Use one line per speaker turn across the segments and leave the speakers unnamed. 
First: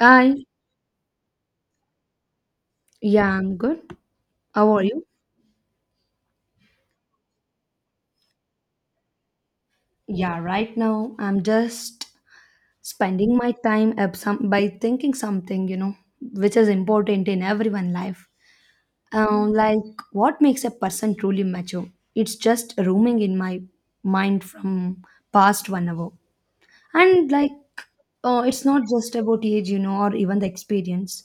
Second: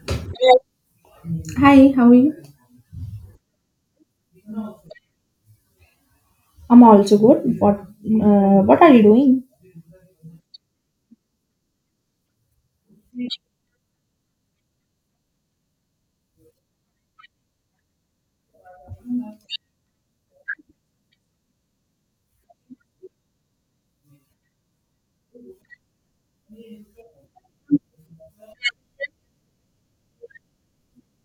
Hi.
Hi, how are you?
Yeah, I'm good. How are you?
I'm also good. What are you doing?
Yeah, right now I'm just spending my time some by thinking something, which is important in everyone's life. Like what makes a person truly mature? It's just roaming in my mind from past 1 hour. And like it's not just about age, or even the experience.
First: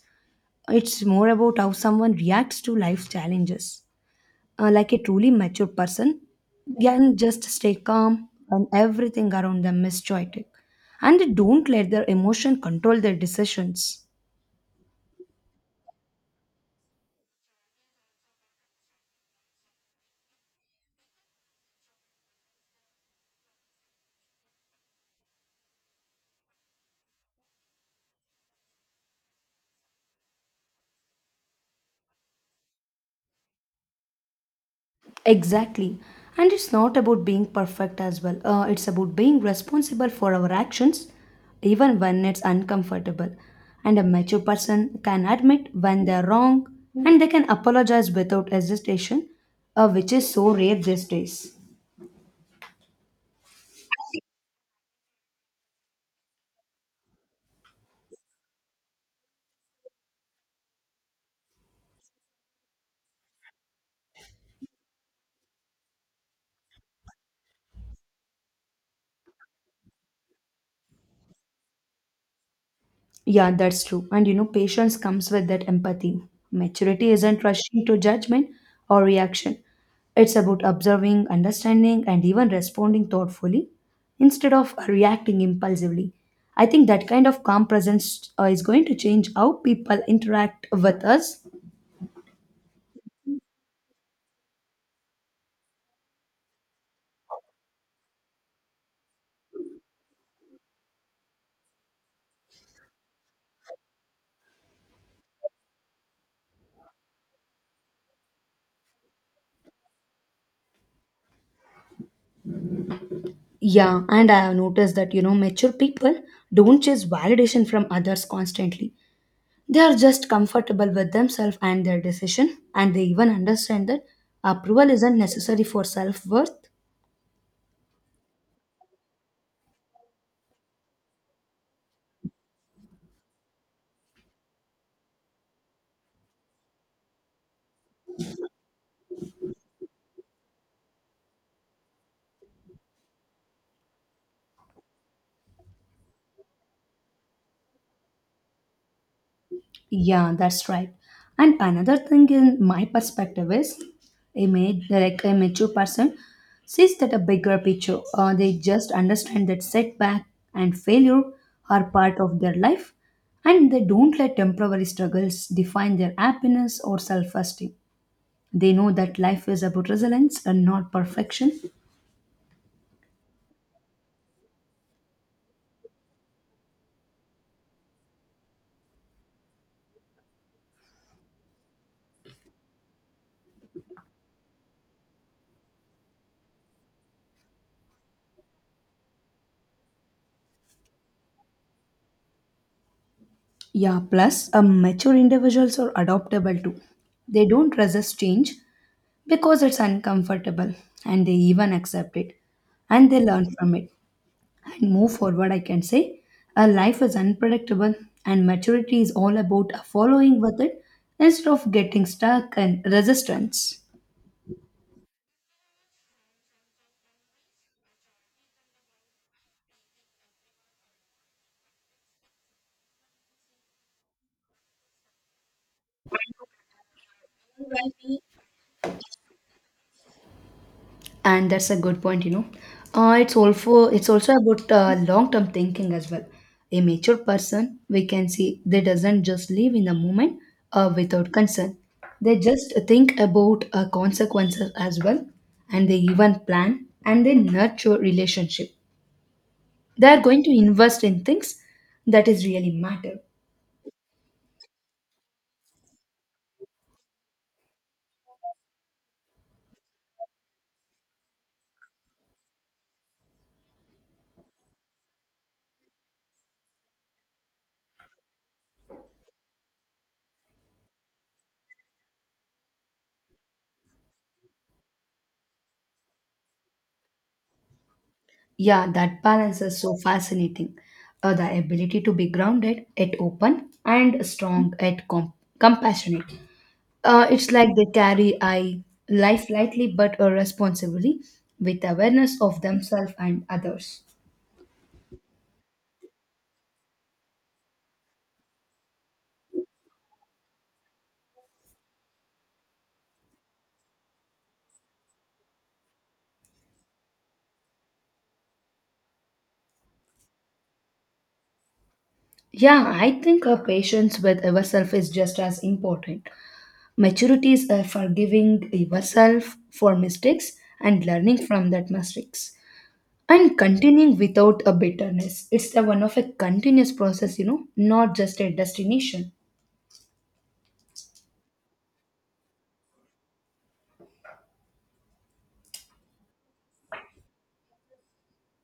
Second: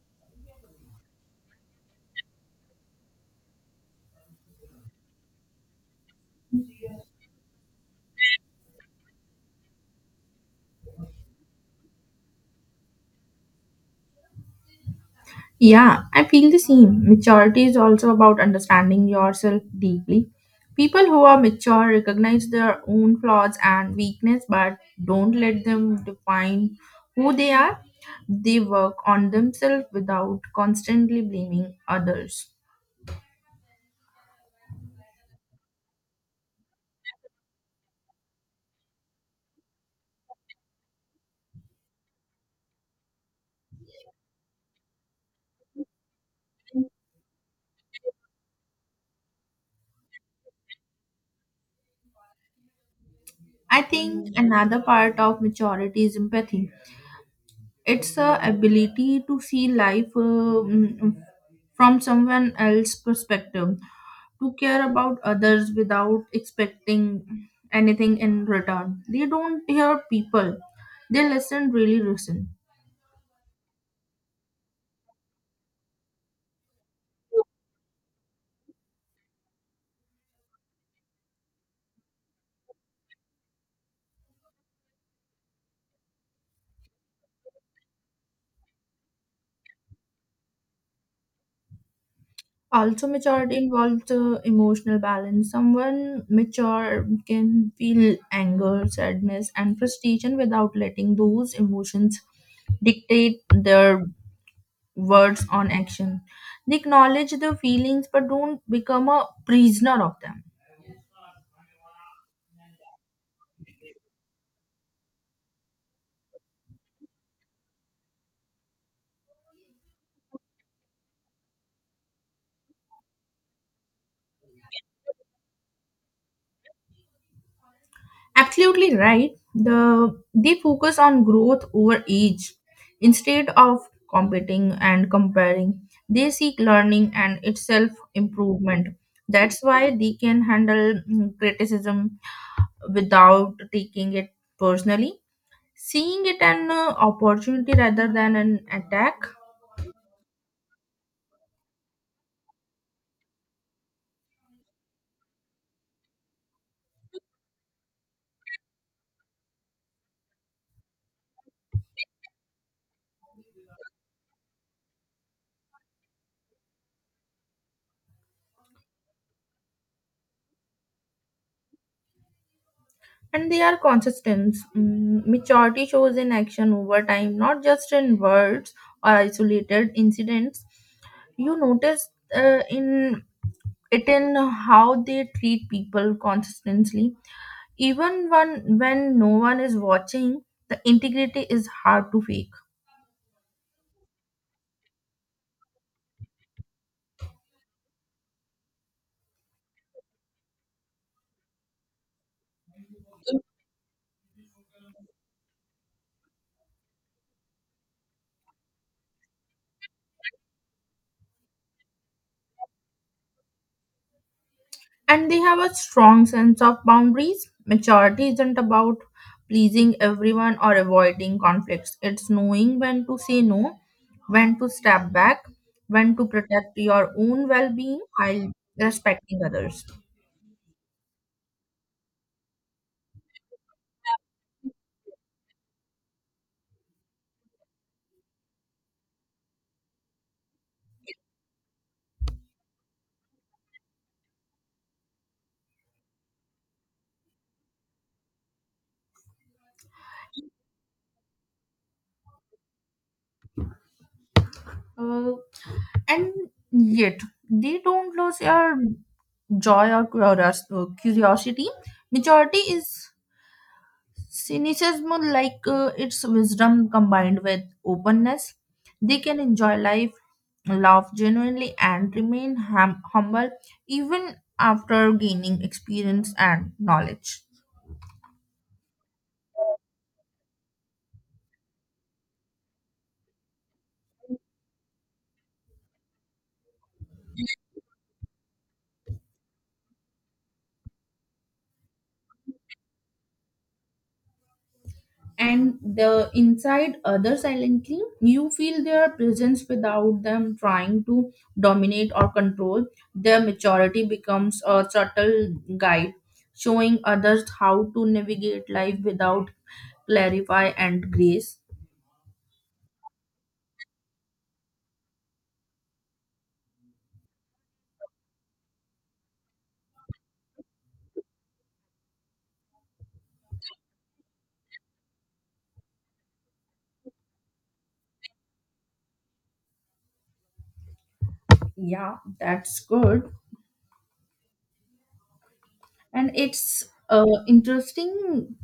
It's more about how someone reacts to life challenges, like a truly mature person can just stay calm when everything around them is chaotic, and they don't let their emotion control their decisions.
Yeah, I feel the same. Maturity is also about understanding yourself deeply. People who are mature recognize their own flaws and weakness but don't let them define who they are. They work on themselves without constantly blaming others.
Exactly. And it's not about being perfect as well. It's about being responsible for our actions even when it's uncomfortable. And a mature person can admit when they're wrong, and they can apologize without hesitation, which is so rare these days.
I think another part of maturity is empathy. It's the ability to see life from someone else's perspective, to care about others without expecting anything in return. They don't hear people, they listen, really listen.
Yeah, that's true. And patience comes with that empathy. Maturity isn't rushing to judgment or reaction. It's about observing, understanding, and even responding thoughtfully instead of reacting impulsively. I think that kind of calm presence is going to change how people interact with us.
Also, maturity involves emotional balance. Someone mature can feel anger, sadness, and frustration without letting those emotions dictate their words on action. They acknowledge the feelings but don't become a prisoner of them.
Yeah, and I have noticed that, mature people don't chase validation from others constantly. They are just comfortable with themselves and their decision, and they even understand that approval isn't necessary for self worth.
Absolutely right. They focus on growth over age instead of competing and comparing. They seek learning and itself improvement. That's why they can handle criticism without taking it personally. Seeing it an opportunity rather than an attack.
Yeah, that's right. And another thing in my perspective is like a mature person sees that a bigger picture, or they just understand that setback and failure are part of their life, and they don't let temporary struggles define their happiness or self-esteem. They know that life is about resilience and not perfection.
And they are consistent. Maturity shows in action over time, not just in words or isolated incidents. You notice in it in how they treat people consistently, even when no one is watching. The integrity is hard to fake.
Yeah, plus mature individuals are adaptable too. They don't resist change because it's uncomfortable, and they even accept it, and they learn from it, and move forward. I can say a life is unpredictable, and maturity is all about following with it instead of getting stuck and resistance.
And they have a strong sense of boundaries. Maturity isn't about pleasing everyone or avoiding conflicts, it's knowing when to say no, when to step back, when to protect your own well being while respecting others.
And that's a good point, it's also about long-term thinking as well. A mature person, we can see they doesn't just live in the moment without concern. They just think about consequences as well, and they even plan and they nurture relationship. They are going to invest in things that is really matter.
Uh, and yet, they don't lose your joy or curiosity. Maturity is cynicism, like its wisdom combined with openness, they can enjoy life, laugh genuinely, and remain humble even after gaining experience and knowledge.
Yeah, that balance is so fascinating. The ability to be grounded yet open, and strong yet compassionate. It's like they carry I life lightly but responsibly, with awareness of themselves and others.
And the inside other silently, you feel their presence without them trying to dominate or control. Their maturity becomes a subtle guide, showing others how to navigate life without clarify and grace.
Yeah, I think a patience with yourself is just as important. Maturity is forgiving yourself for mistakes and learning from that mistakes and continuing without a bitterness. It's a one of a continuous process, not just a destination.
Yeah, that's good. And it's interesting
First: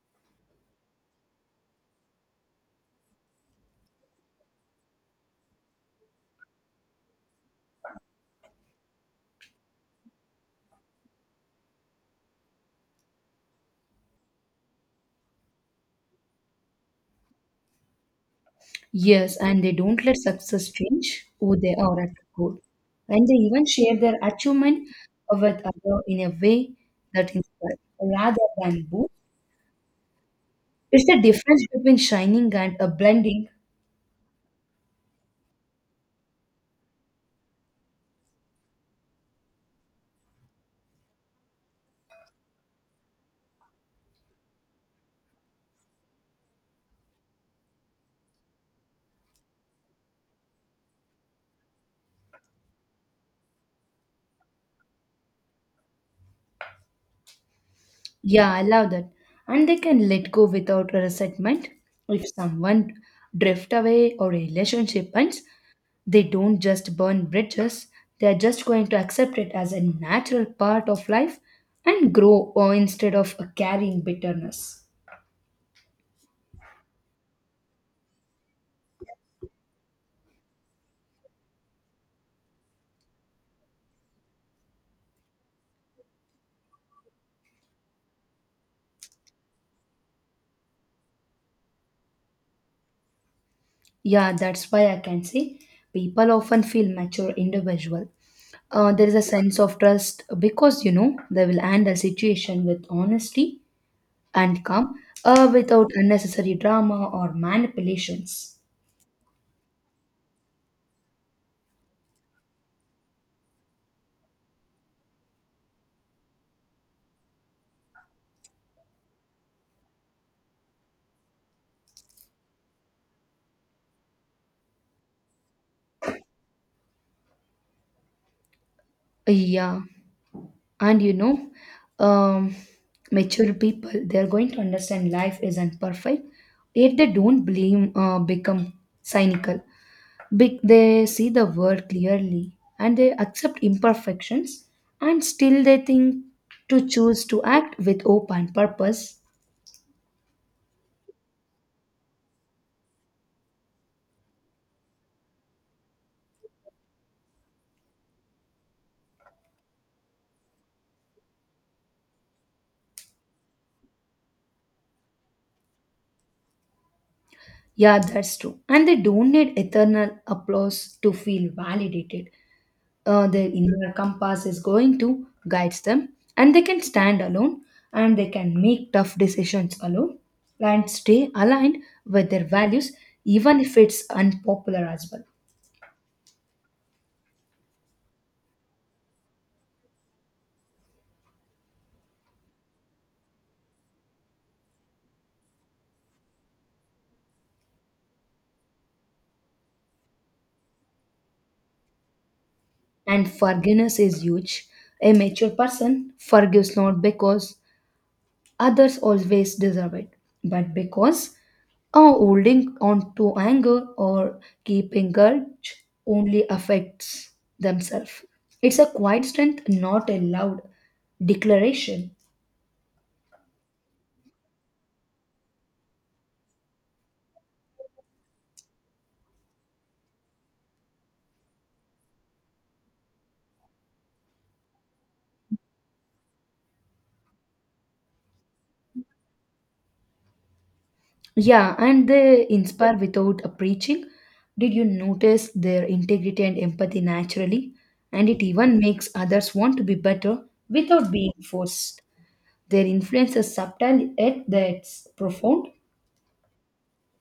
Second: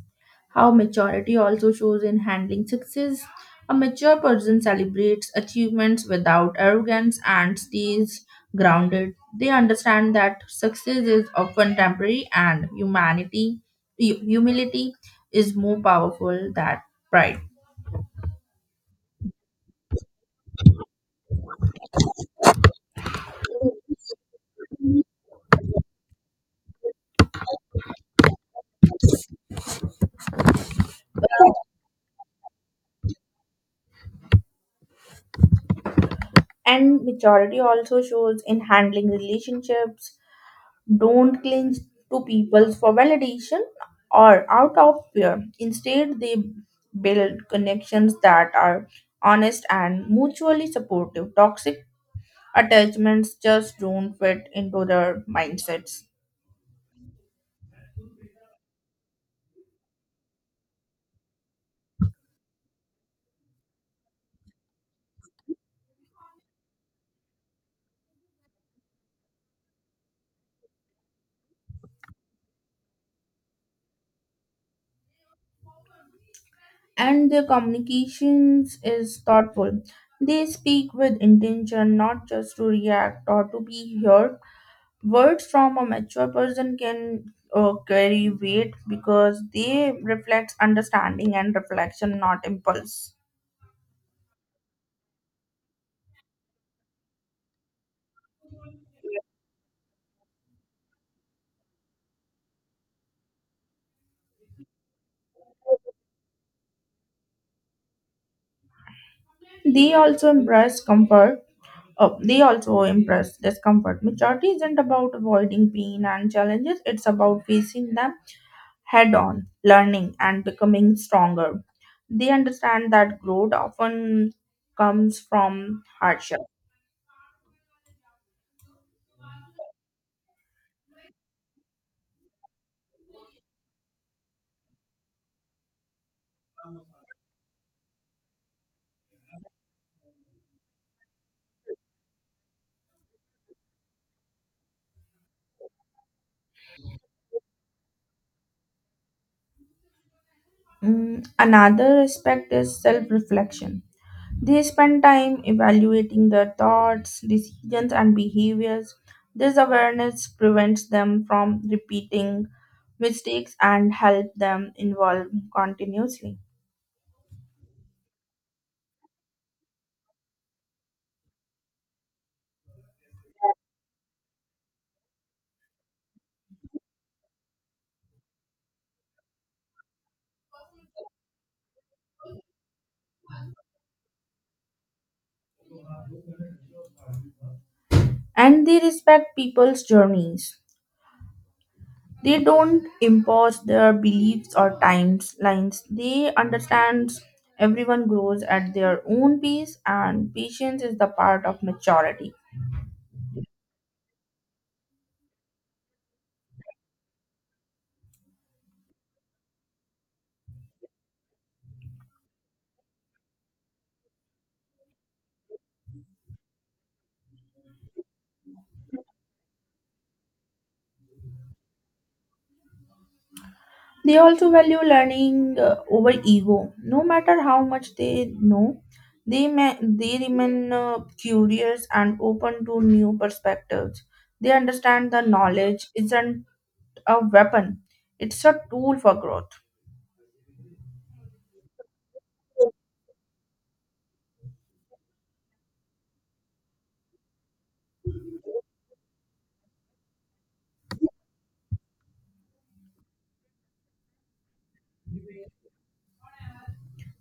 how maturity also shows in handling success. A mature person celebrates achievements without arrogance and stays grounded. They understand that success is often temporary and humanity, humility is more powerful than pride.
Yes, and they don't let success change who they are at the core. And they even share their achievement with others in a way that inspires rather than boosts. It's the difference between shining and a blending.
And maturity also shows in handling relationships don't cling to people for validation or out of fear. Instead, they build connections that are honest and mutually supportive. Toxic attachments just don't fit into their mindsets.
Yeah, I love that. And they can let go without resentment. If someone drift away or a relationship ends, they don't just burn bridges. They are just going to accept it as a natural part of life and grow, or instead of carrying bitterness.
And their communications is thoughtful. They speak with intention, not just to react or to be heard words from a mature person can carry weight because they reflect understanding and reflection not impulse.
Yeah, that's why I can say people often feel mature individual. There is a sense of trust because they will handle situation with honesty and calm, without unnecessary drama or manipulations.
They also embrace comfort, they also embrace discomfort. Maturity isn't about avoiding pain and challenges, it's about facing them head on, learning and becoming stronger. They understand that growth often comes from hardship.
Yeah, and um, mature people, they're going to understand life isn't perfect, yet they don't blame become cynical. They see the world clearly and they accept imperfections, and still they think to choose to act with hope and purpose.
Another aspect is self reflection. They spend time evaluating their thoughts, decisions, and behaviors. This awareness prevents them from repeating mistakes and help them evolve continuously.
Yeah, that's true. And they don't need eternal applause to feel validated. Their inner compass is going to guide them, and they can stand alone and they can make tough decisions alone and stay aligned with their values, even if it's unpopular as well.
And they respect people's journeys. They don't impose their beliefs or timelines. They understand everyone grows at their own pace, and patience is the part of maturity.
And forgiveness is huge. A mature person forgives not because others always deserve it. But because holding on to anger or keeping grudge only affects themselves. It's a quiet strength, not a loud declaration.
They also value learning over ego. No matter how much they know, they remain curious and open to new perspectives. They understand the knowledge isn't a weapon; it's a tool for growth.
Yeah, and they inspire without a preaching. Did you notice their integrity and empathy naturally? And it even makes others want to be better without being forced. Their influence is subtle yet that's profound.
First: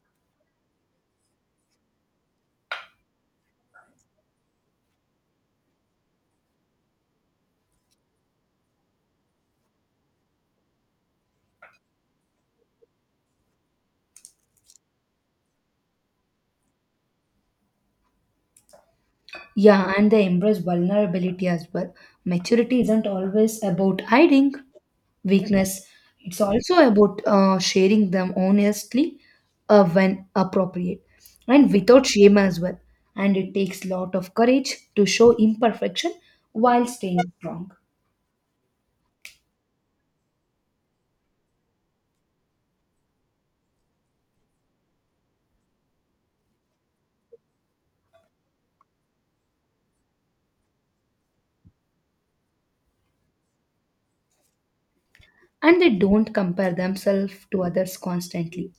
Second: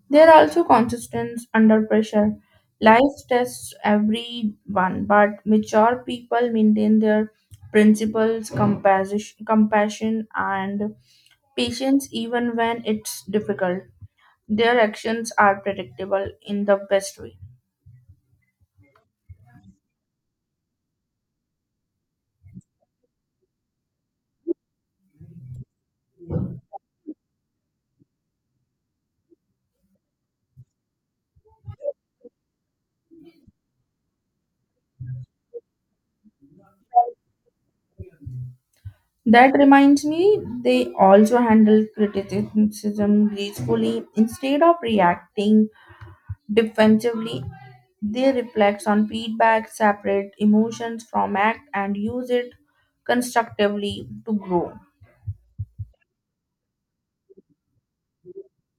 They are also consistent under pressure. Life tests everyone, but mature people maintain their principles, compassion, and patience even when it's difficult. Their actions are predictable in the best way.
Yeah, and they embrace vulnerability as well. Maturity isn't always about hiding weakness. It's also about sharing them honestly when appropriate and without shame as well. And it takes a lot of courage to show imperfection while staying strong.
That reminds me, they also handle criticism gracefully. Instead of reacting defensively, they reflect on feedback, separate emotions from act, and use it constructively to grow.
And they don't compare themselves to others constantly.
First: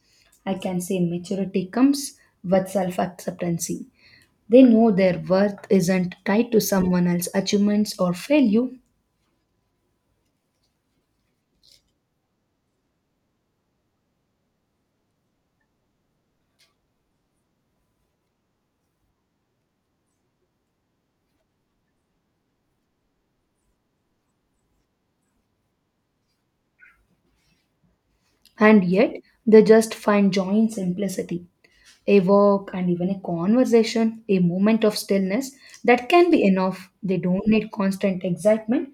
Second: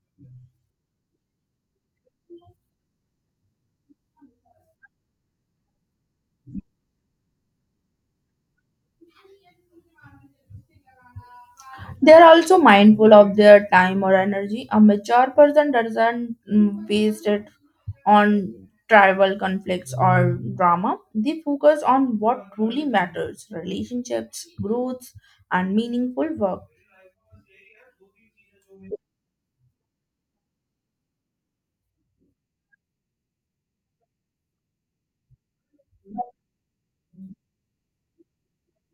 I can say maturity comes with self acceptance. They know their worth isn't tied to someone else's achievements or failure,
They are also mindful of their time or energy. A mature person doesn't waste it on tribal conflicts or drama. They focus on what truly matters relationships, growth, and meaningful work.
and yet they just find joy in simplicity. A walk and even a conversation, a moment of stillness, that can be enough. They don't need constant excitement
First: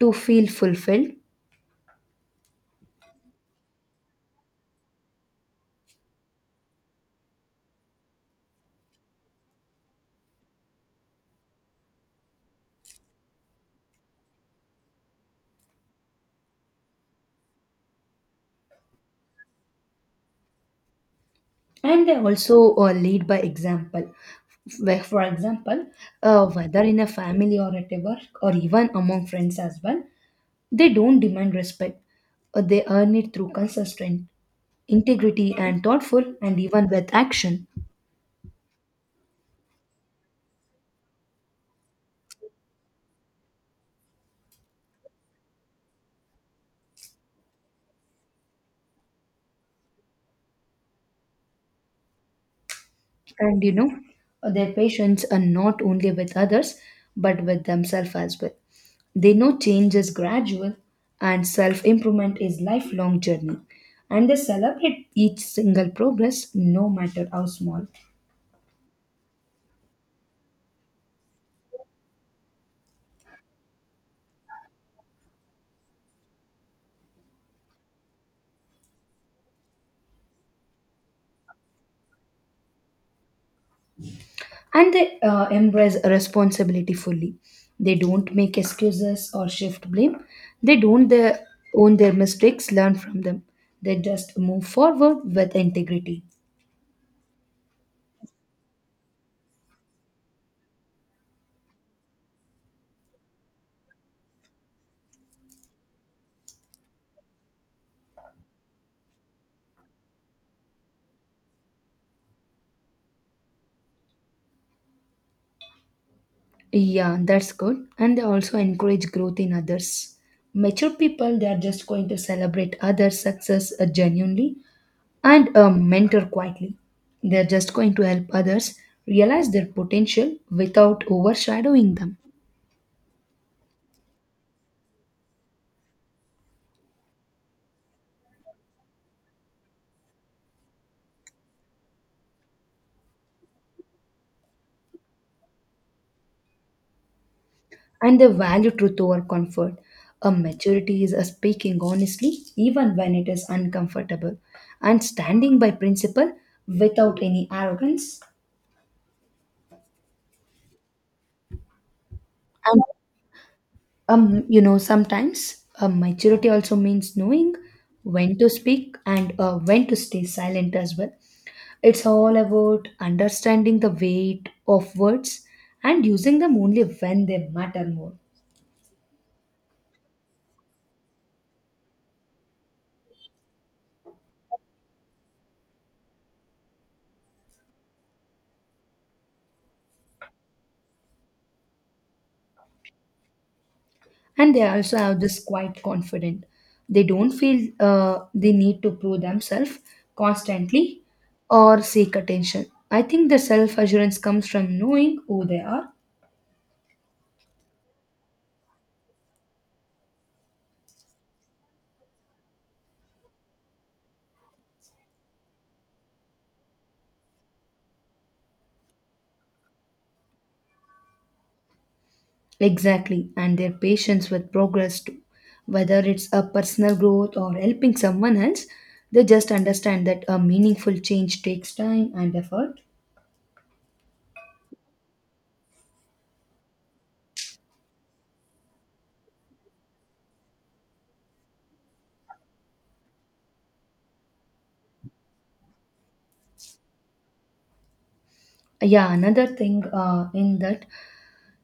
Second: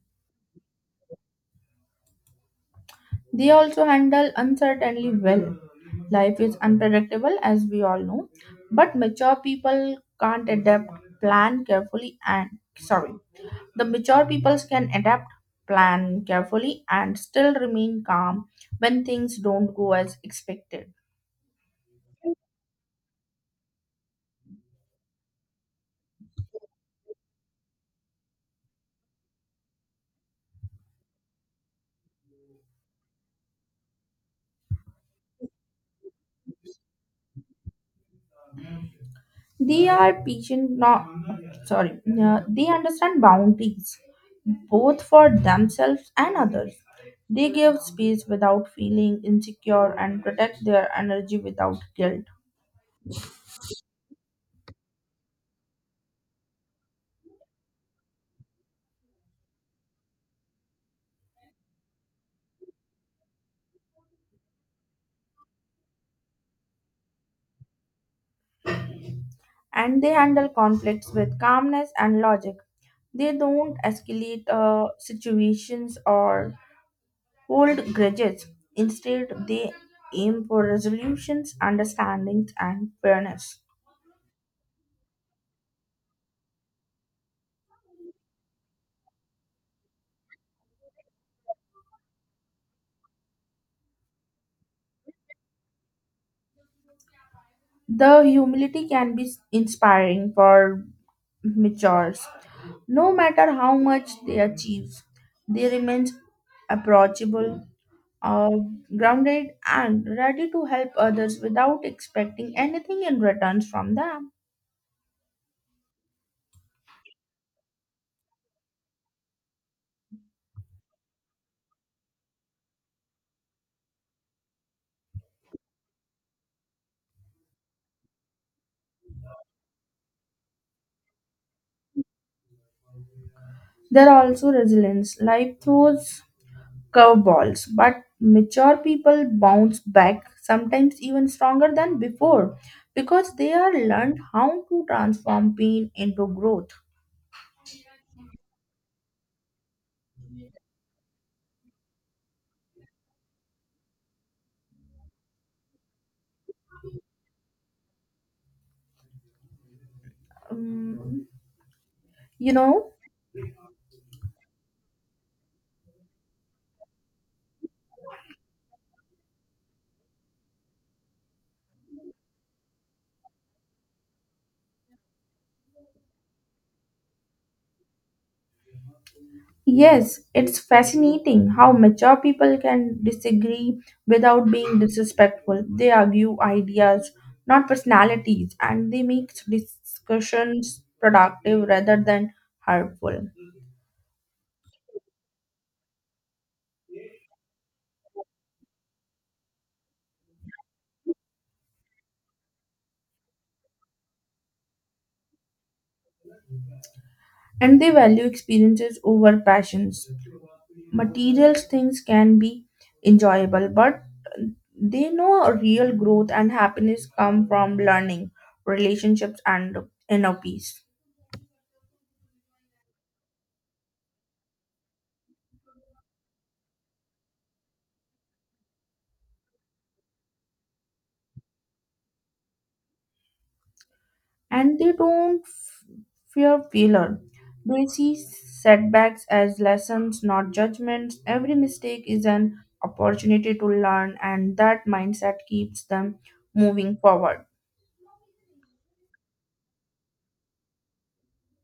to feel fulfilled,
They also handle uncertainty well. Life is unpredictable, as we all know, but mature people can't adapt, plan carefully, and sorry. The mature people can adapt, plan carefully, and still remain calm when things don't go as expected.
and they also lead by example. Where, for example, whether in a family or at a work or even among friends as well, they don't demand respect. They earn it through consistent integrity and thoughtful and even with action.
They are patient, not sorry, they understand boundaries both for themselves and others. They give space without feeling insecure and protect their energy without guilt.
And their patients are not only with others but with themselves as well. They know change is gradual and self improvement is lifelong journey, and they celebrate each single progress no matter how small.
And they handle conflicts with calmness and logic. They don't escalate situations or hold grudges. Instead, they aim for resolutions, understandings, and fairness.
And they embrace responsibility fully. They don't make excuses or shift blame. They don't their, own their mistakes learn from them. They just move forward with integrity.
The humility can be inspiring for matures. No matter how much they achieve, they remain approachable, uh, grounded, and ready to help others without expecting anything in return from them.
Yeah, that's good. And they also encourage growth in others. Mature people, they are just going to celebrate others' success genuinely and mentor quietly. They're just going to help others realize their potential without overshadowing them.
There are also resilience. Life throws curveballs, but mature people bounce back, sometimes even stronger than before, because they are learned how to transform pain into growth.
And they value truth over comfort. A maturity is a speaking honestly, even when it is uncomfortable, and standing by principle without any arrogance.
Um, you know,
Sometimes, maturity also means knowing when to speak and when to stay silent as well. It's all about understanding the weight of words and using them only when they matter more.
yes, it's fascinating how mature people can disagree without being disrespectful. They argue ideas, not personalities, and they make discussions productive rather than hurtful.
And they also have this quite confident. They don't feel they need to prove themselves constantly or seek attention. I think the self assurance comes from knowing who they are.
And they value experiences over passions, material things can be enjoyable but they know real growth and happiness come from learning, relationships and inner peace.
Exactly, and their patience with progress too. Whether it's a personal growth or helping someone else, they just understand that a meaningful change takes time and effort.
And they don't fear failure. They see setbacks as lessons not judgments, every mistake is an opportunity to learn and that mindset keeps them moving forward.
Yeah, another thing in that,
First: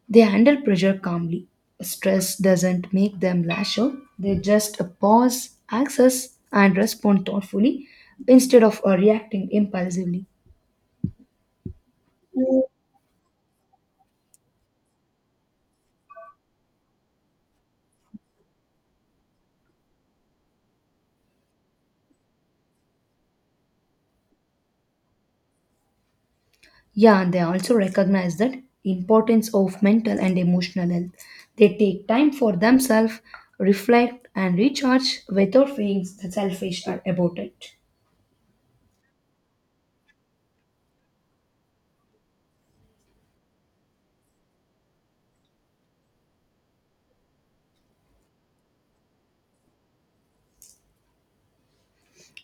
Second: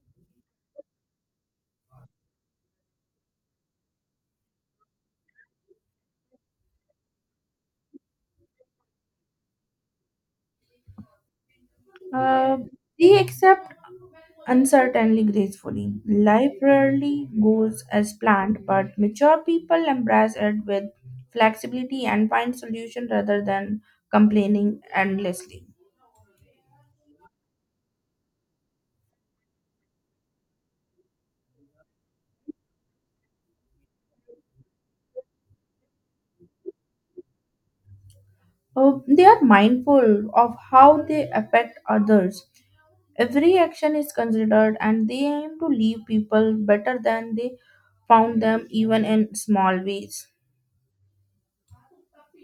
they handle pressure calmly. Stress doesn't make them lash out. They just pause, access, and respond thoughtfully instead of reacting impulsively.
Uh, they accept uncertainly gracefully. Life rarely goes as planned, but mature people embrace it with flexibility and find solution rather than complaining endlessly.
Yeah, and they also recognize that importance of mental and emotional health. They take time for themselves, reflect and recharge without feeling selfish or about it.
Oh, they are mindful of how they affect others. Every action is considered and they aim to leave people better than they found them even in small ways.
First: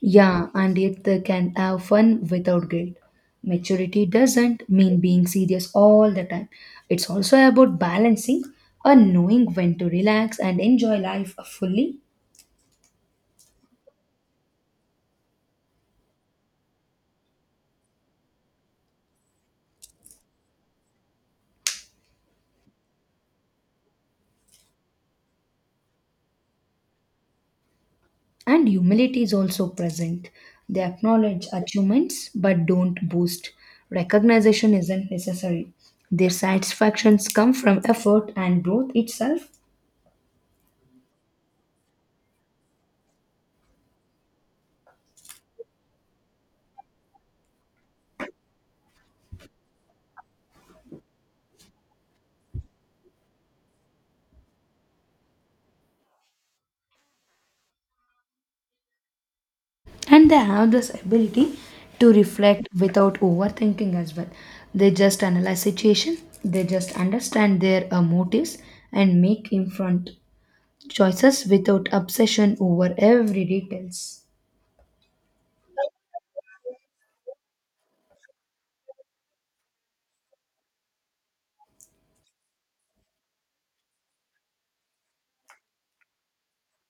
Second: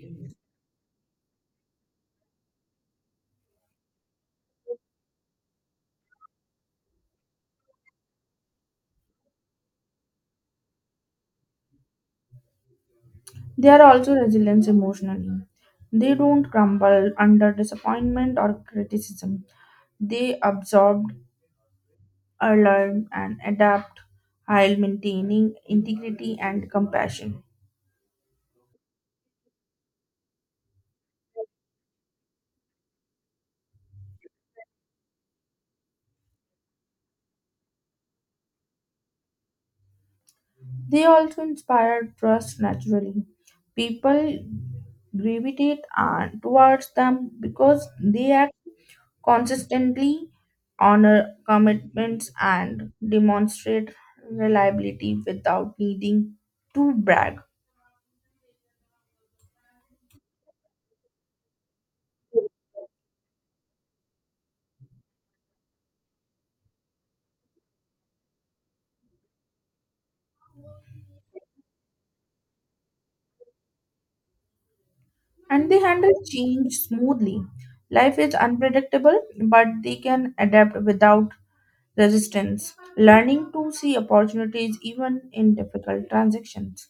Yeah, and yet they can have fun without guilt. Maturity doesn't mean being serious all the time. It's also about balancing and knowing when to relax and enjoy life fully.
They are also resilient emotionally. They don't crumble under disappointment or criticism. They absorb, learn, and adapt while maintaining integrity and compassion.
And humility is also present. They acknowledge achievements but don't boast. Recognition isn't necessary. Their satisfactions come from effort and growth itself,
They also inspire trust naturally. People gravitate towards them because they act consistently, honor commitments, and demonstrate reliability without needing to brag.
and they have this ability to reflect without overthinking as well. They just analyze situation, they just understand their motives and make informed choices without obsession over every details.
And they handle change smoothly. Life is unpredictable, but they can adapt without resistance, learning to see opportunities even in difficult transactions.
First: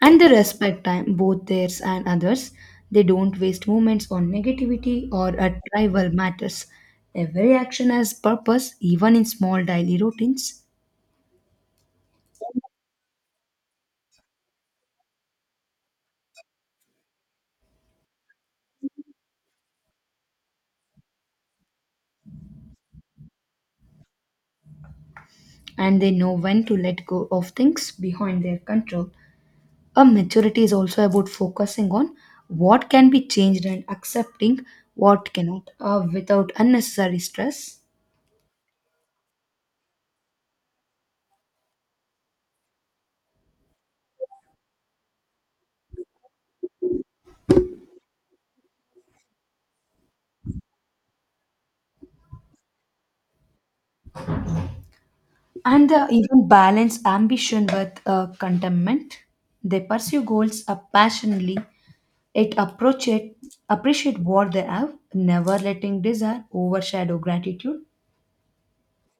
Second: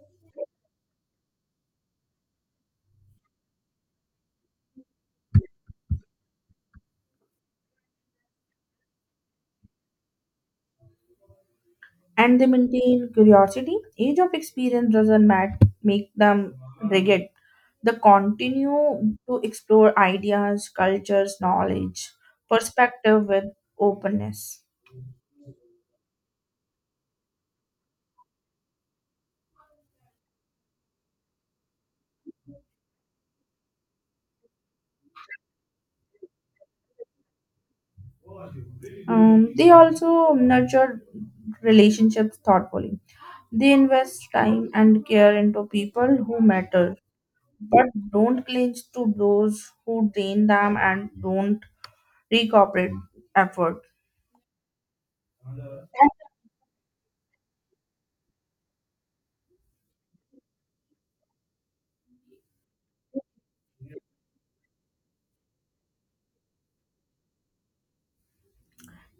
And they respect time, both theirs and others. They don't waste moments on negativity or at tribal matters. Every action has purpose, even in small daily routines.
And they maintain curiosity. Age of experience doesn't make them rigid. They continue to explore ideas, cultures, knowledge, perspective with openness.
And they know when to let go of things behind their control. A maturity is also about focusing on what can be changed and accepting what cannot, without unnecessary stress.
They also nurture relationships thoughtfully. They invest time and care into people who matter, but don't cling to those who drain them and don't recuperate effort.
And the
And
even balance ambition with contentment. They pursue goals up passionately, it approach it, appreciate what they have, never letting desire overshadow gratitude.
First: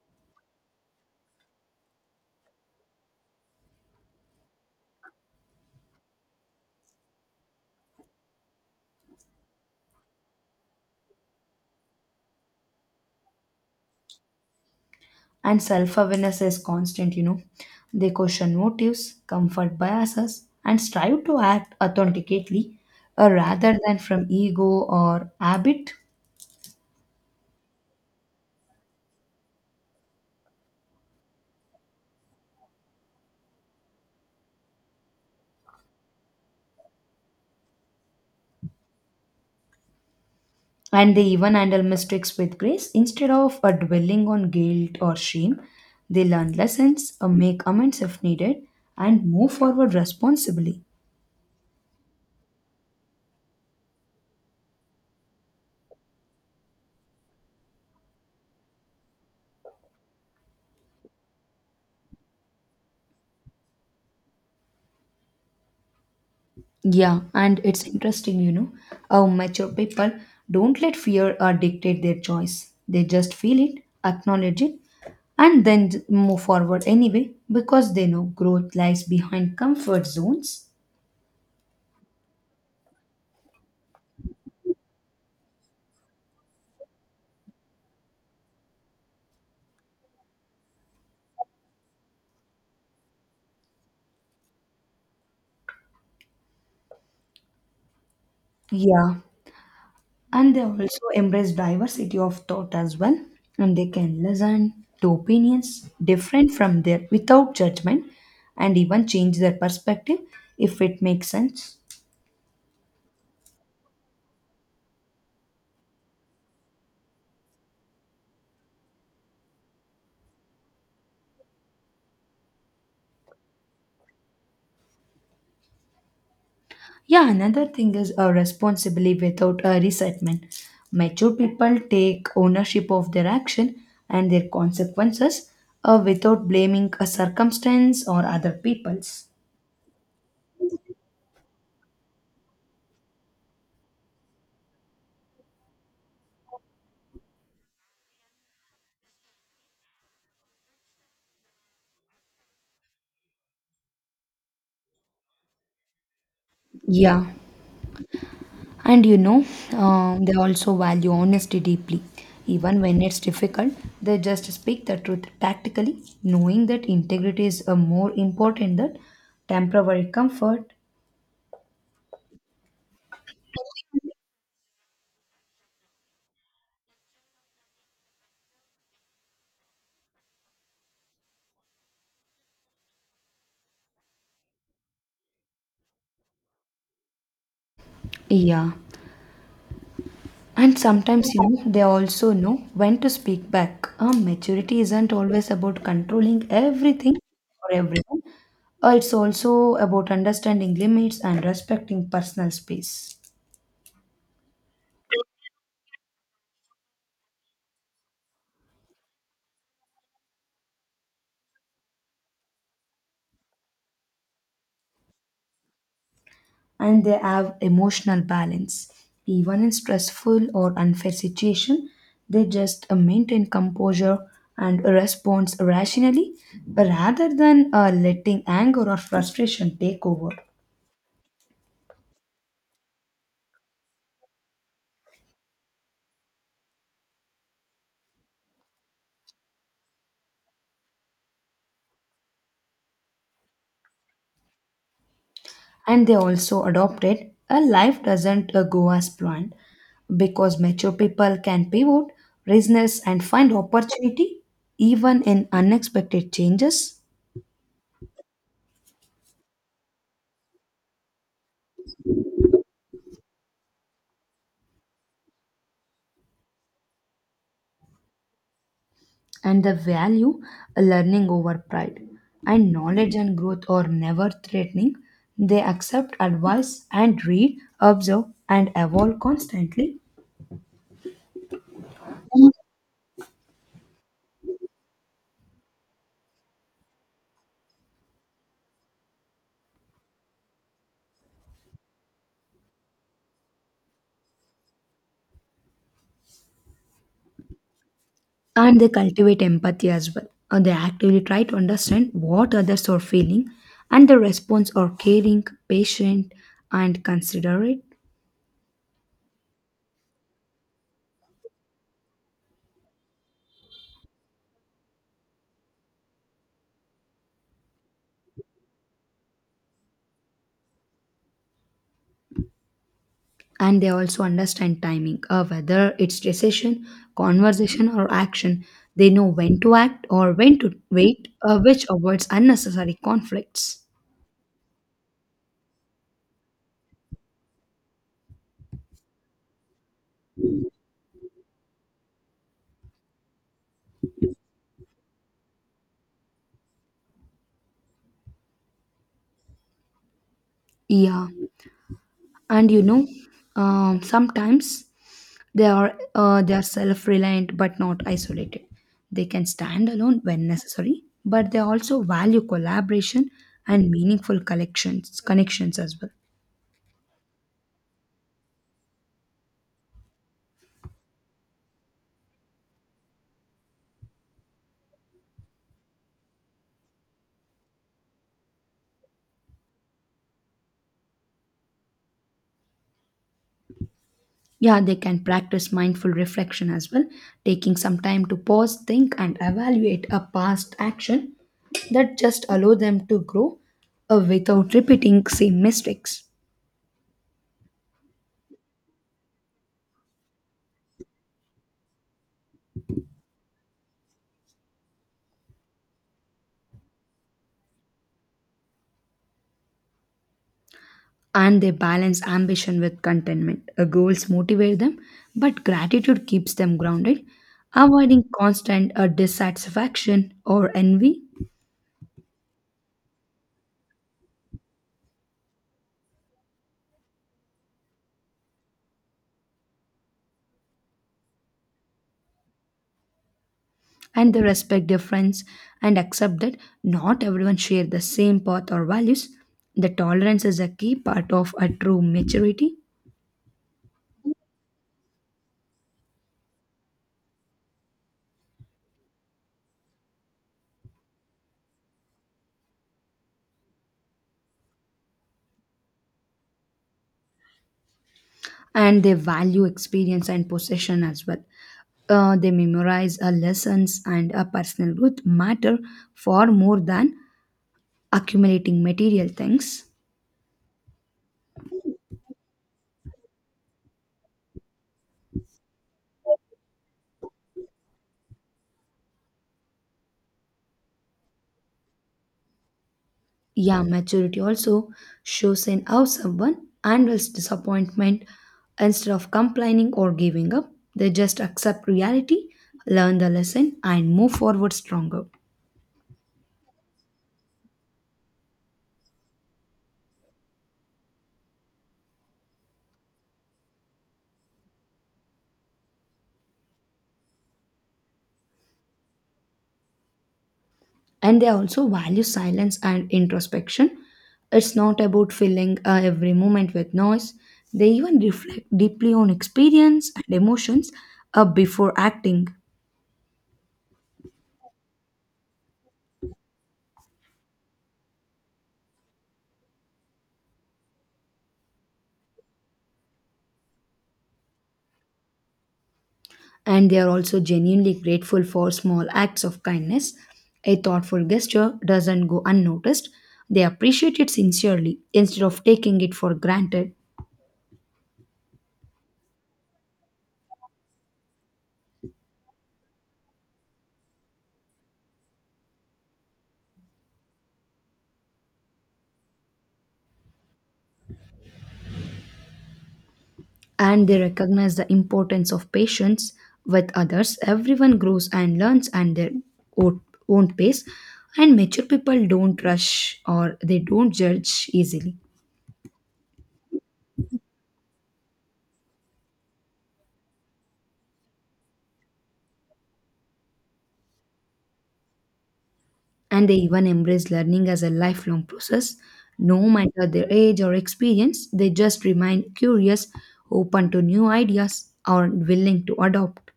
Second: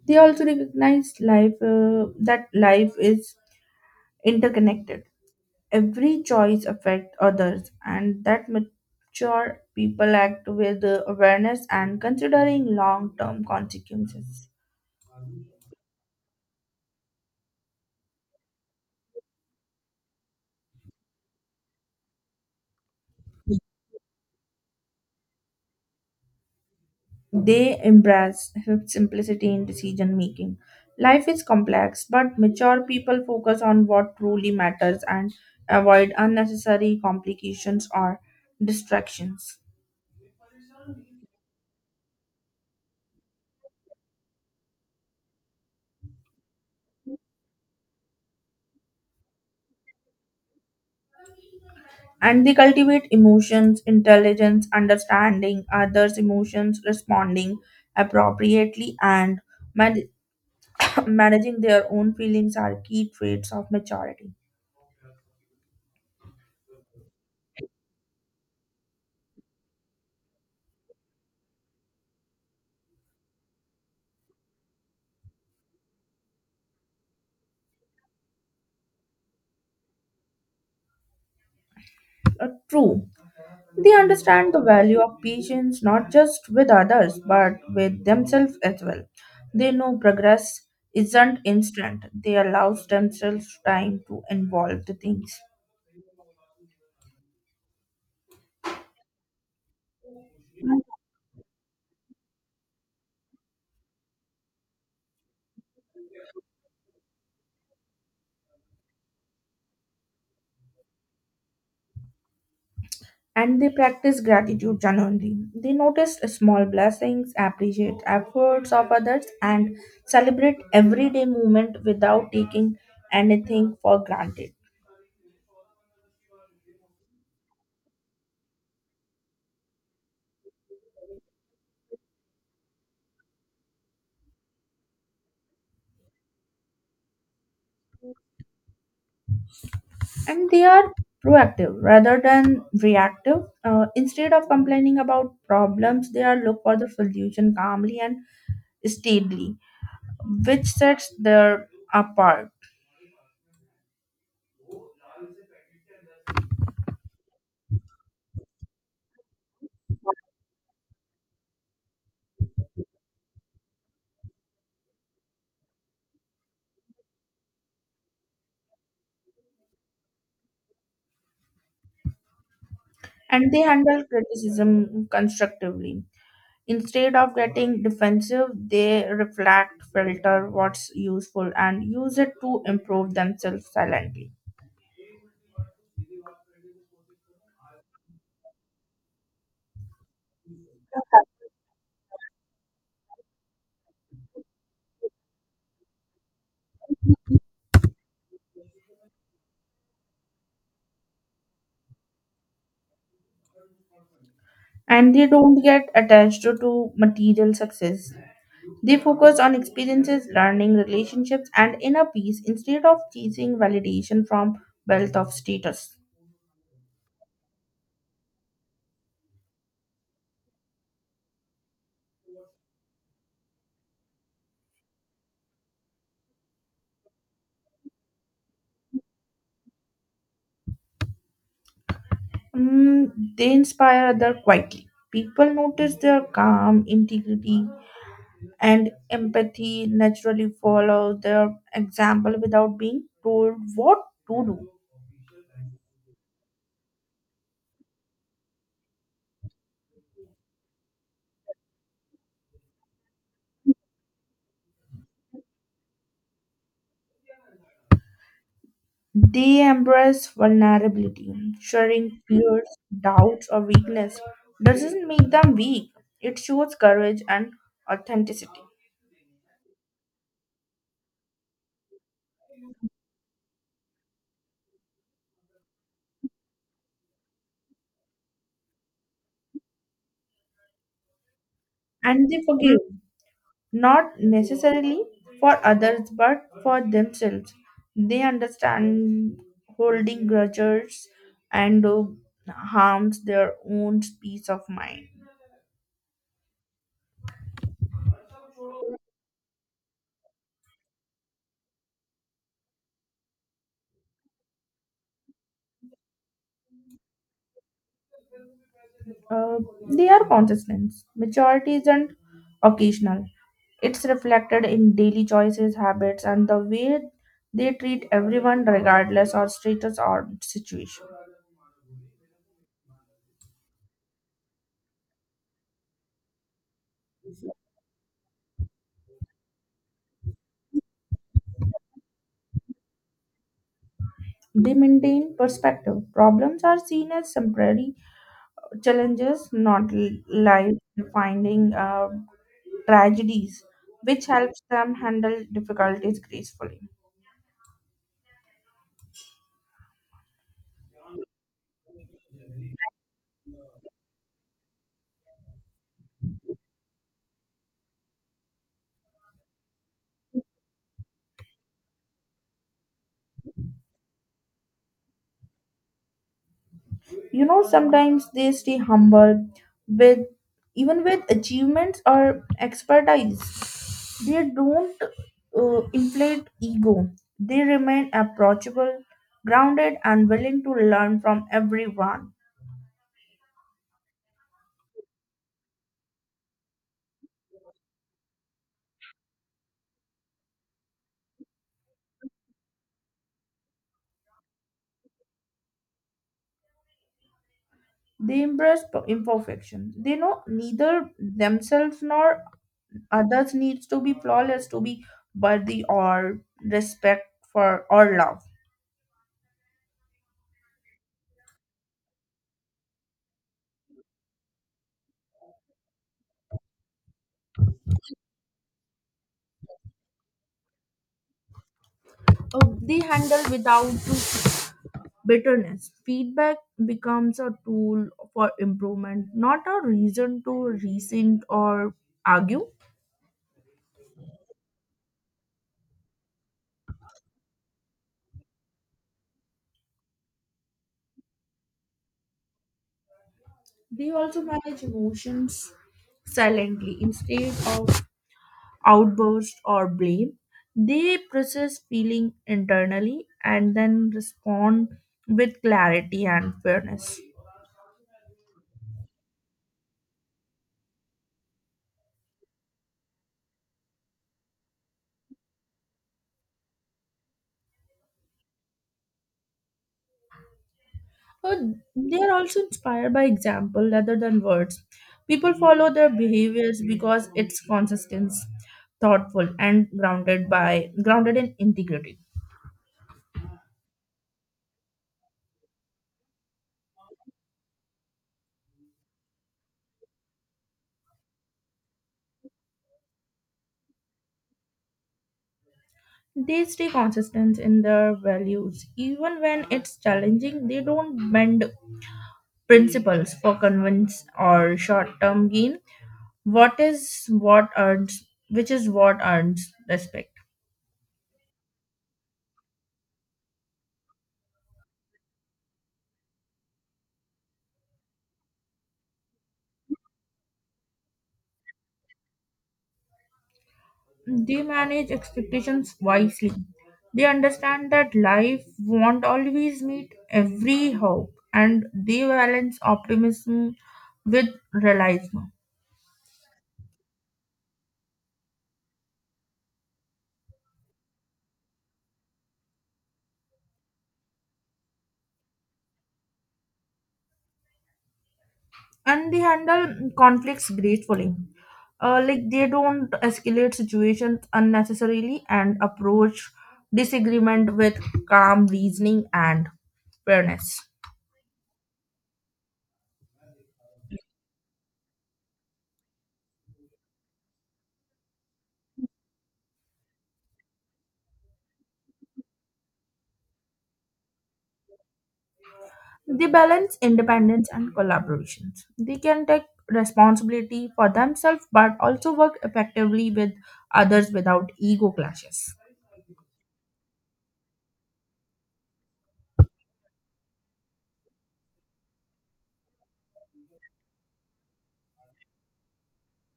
they also recognize life that life is interconnected. Every choice affects others, and that mature people act with awareness and considering long-term consequences.
And self awareness is constant, They question motives, comfort biases, and strive to act authentically rather than from ego or habit.
They embrace simplicity in decision making. Life is complex, but mature people focus on what truly matters and avoid unnecessary complications or distractions.
And they even handle mistakes with grace instead of dwelling on guilt or shame. They learn lessons, make amends if needed, and move forward responsibly.
And they cultivate emotions, intelligence, understanding others' emotions, responding appropriately, and man- managing their own feelings are key traits of maturity.
Yeah, and it's interesting, how mature people don't let fear dictate their choice. They just feel it, acknowledge it, and then move forward anyway because they know growth lies behind comfort zones.
True, they understand the value of patience not just with others but with themselves as well. They know progress isn't instant. They allow themselves time to evolve the things.
Yeah, and they also embrace diversity of thought as well, and they can listen to opinions different from their without judgment and even change their perspective if it makes sense.
And they practice gratitude genuinely. They notice small blessings, appreciate efforts of others, and celebrate everyday moment without taking anything for granted.
Yeah, another thing is a responsibility without a resentment. Mature people take ownership of their action and their consequences, without blaming a circumstance or other peoples.
And they are proactive rather than reactive. Instead of complaining about problems, they are look for the solution calmly and steadily, which sets their apart.
Yeah. And they also value honesty deeply. Even when it's difficult, they just speak the truth tactically, knowing that integrity is more important than temporary comfort.
And they handle criticism constructively. Instead of getting defensive, they reflect, filter what's useful, and use it to improve themselves silently.
Yeah. And sometimes, they also know when to speak back. Maturity isn't always about controlling everything or everyone. It's also about understanding limits and respecting personal space.
And they don't get attached to material success. They focus on experiences, learning, relationships, and inner peace instead of chasing validation from wealth of status.
And they have emotional balance. Even in stressful or unfair situation, they just maintain composure and respond rationally rather than letting anger or frustration take over.
Mm, they inspire others quietly. People notice their calm, integrity, and empathy naturally follow their example without being told what to do.
And they also adopted a life doesn't go as planned because mature people can pivot, business, and find opportunity even in unexpected changes.
They embrace vulnerability, sharing fears, doubts, or weakness doesn't make them weak. It shows courage and authenticity.
And the value learning over pride, and knowledge and growth are never threatening. They accept advice and read, observe and evolve constantly.
And they forgive not necessarily for others but for themselves. They understand holding grudges and harms their own peace of mind.
And they cultivate empathy as well, and they actively try to understand what others are feeling, and the response are caring, patient, and considerate.
Uh, they are consistent, maturity isn't occasional, it's reflected in daily choices, habits and the way they treat everyone regardless of status or situation.
And they also understand timing, whether it's decision, conversation or action. They know when to act or when to wait, which avoids unnecessary conflicts.
They maintain perspective, problems are seen as temporary challenges, not life defining tragedies, which helps them handle difficulties gracefully.
Yeah, and sometimes, they are self-reliant but not isolated. They can stand alone when necessary but they also value collaboration and meaningful collections connections as well.
You know, sometimes they stay humble with, even with achievements or expertise. They don't inflate ego. They remain approachable, grounded, and willing to learn from everyone.
Yeah, they can practice mindful reflection as well, taking some time to pause, think, and evaluate a past action that just allow them to grow without repeating same mistakes.
They embrace imperfection. They know neither themselves nor others needs to be flawless to be worthy or respect for or love.
And they balance ambition with contentment. Goals motivate them, but gratitude keeps them grounded, avoiding constant dissatisfaction or envy.
They handle without bitterness. Feedback becomes a tool for improvement, not a reason to resent or argue.
And they respect difference and accept that not everyone share the same path or values. The tolerance is a key part of a true maturity.
They also manage emotions silently instead of outburst or blame. They process feeling internally and then respond with clarity and fairness.
And they value experience and possession as well. They memorize lessons, and a personal growth matter far more than accumulating material things.
Uh, They are also inspired by example rather than words. People follow their behaviors because it's consistent, thoughtful, and grounded in integrity.
Yeah, maturity also shows in how someone handles disappointment instead of complaining or giving up. They just accept reality, learn the lesson, and move forward stronger.
They stay consistent in their values even when it's challenging. They don't bend principles for convenience or short-term gain. What is what earns, which is what earns respect.
And they also value silence and introspection. It's not about filling every moment with noise. They even reflect deeply on experience and emotions before acting.
They manage expectations wisely. They understand that life won't always meet every hope, and they balance optimism with realism.
And they are also genuinely grateful for small acts of kindness. A thoughtful gesture doesn't go unnoticed. They appreciate it sincerely instead of taking it for granted.
And they handle conflicts gracefully. They don't escalate situations unnecessarily and approach disagreement with calm reasoning and fairness.
And they recognize the importance of patience with others. Everyone grows and learns at their own own pace, and mature people don't rush or they don't judge easily.
They balance independence and collaborations. They can take responsibility for themselves but also work effectively with others without ego clashes.
And they even embrace learning as a lifelong process. No matter their age or experience, they just remain curious, open to new ideas, or willing to adopt.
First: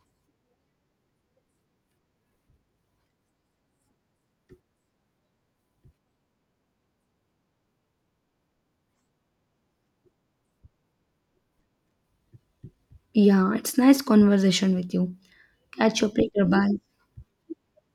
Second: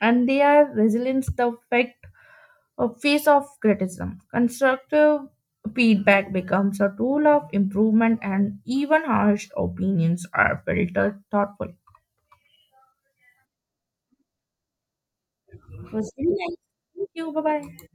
And they are resilient the fact of face of criticism. Constructive feedback becomes a tool of improvement and even harsh opinions are filtered thoughtfully.
Yeah, it's nice conversation with you.
It
Catch
was
up
really
later.
nice.
Bye.
Thank you. Bye bye.